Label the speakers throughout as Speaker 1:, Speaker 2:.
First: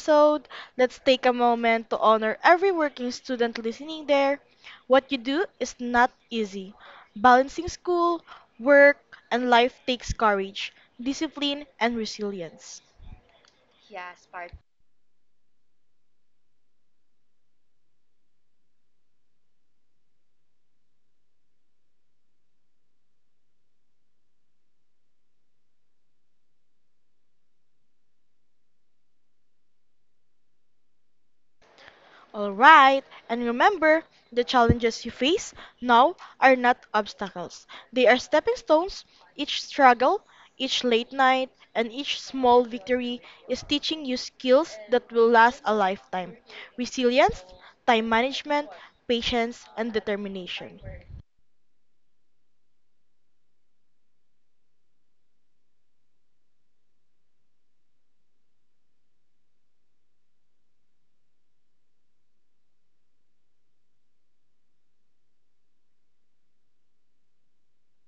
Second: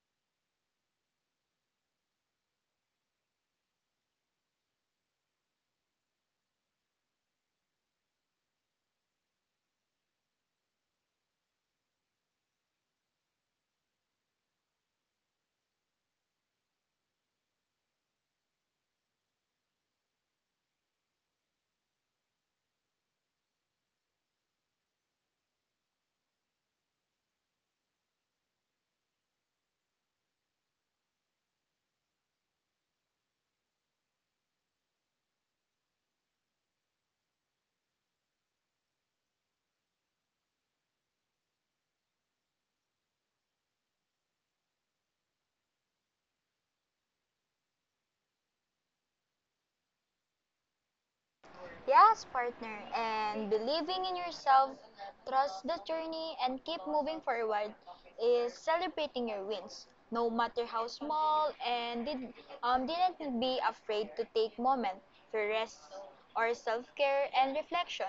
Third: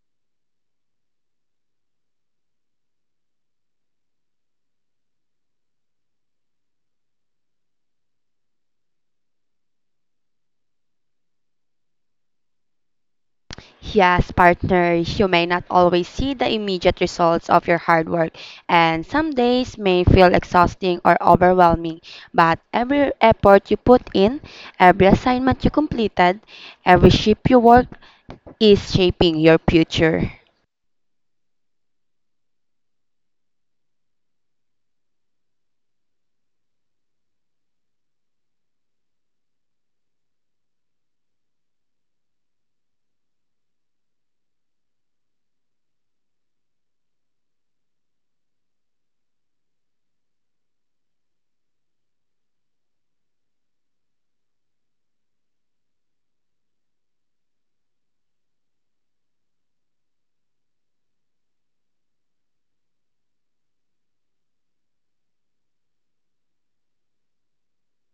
Speaker 1: episode, let's take a moment to honor every working student listening there. What you do is not easy. Balancing school, work, and life takes courage, discipline, and resilience.
Speaker 2: Yes, partners, you may not always see the immediate results of your hard work, and some days may feel exhausting or overwhelming. But every effort you put in, every assignment you completed, every shift you work is shaping your future.
Speaker 1: All right, and remember, the challenges you face now are not obstacles. They are stepping stones. Each struggle, each late night, and each small victory is teaching you skills that will last a lifetime: resilience, time management, patience, and determination.
Speaker 3: Yes, partner, and believing in yourself, trust the journey, and keep moving forward is celebrating your wins, no matter how small, didn't be afraid to take moment for rest or self-care and reflection.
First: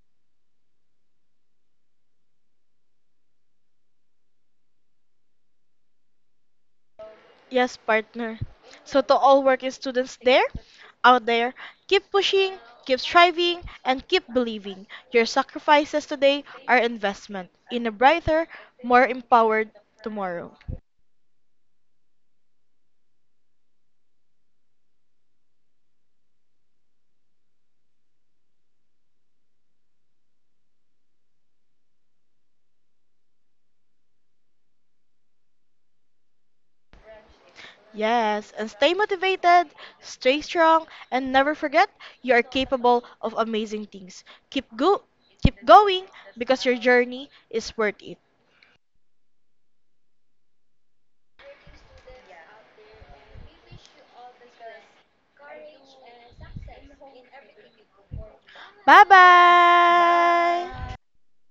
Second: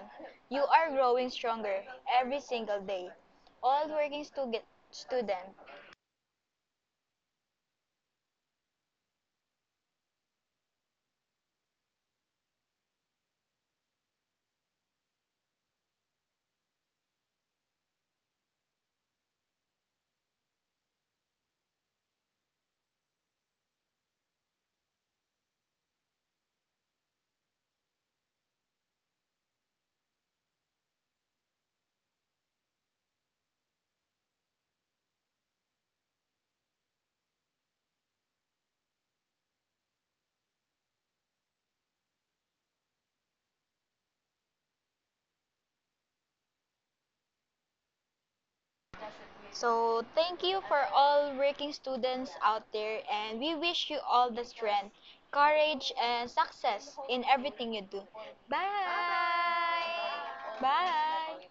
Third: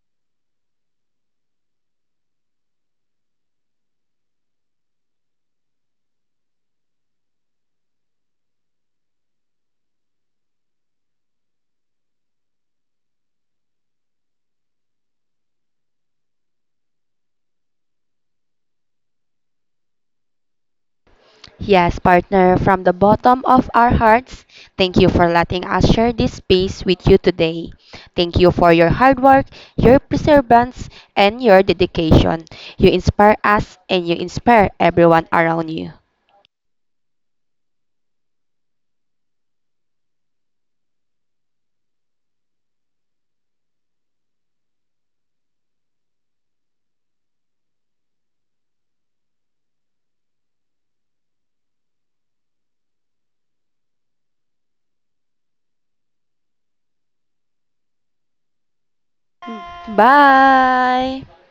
Speaker 3: You are growing stronger every single day. All working stu- student.
Speaker 1: Yes, partner. So to all working students out there, keep pushing, keep striving, and keep believing. Your sacrifices today are investment in a brighter, more empowered tomorrow.
Speaker 2: Yes, partner, from the bottom of our hearts, thank you for letting us share this space with you today. Thank you for your hard work, your perseverance, and your dedication. You inspire us and you inspire everyone around you.
Speaker 1: Yes, and stay motivated, stay strong, and never forget you are capable of amazing things. Keep go Keep going because your journey is worth it.
Speaker 3: So, thank you for all working students out there, and we wish you all the strength, courage, and success in everything you do. Bye!
Speaker 1: Bye-bye.
Speaker 2: Bye!
Speaker 3: Bye!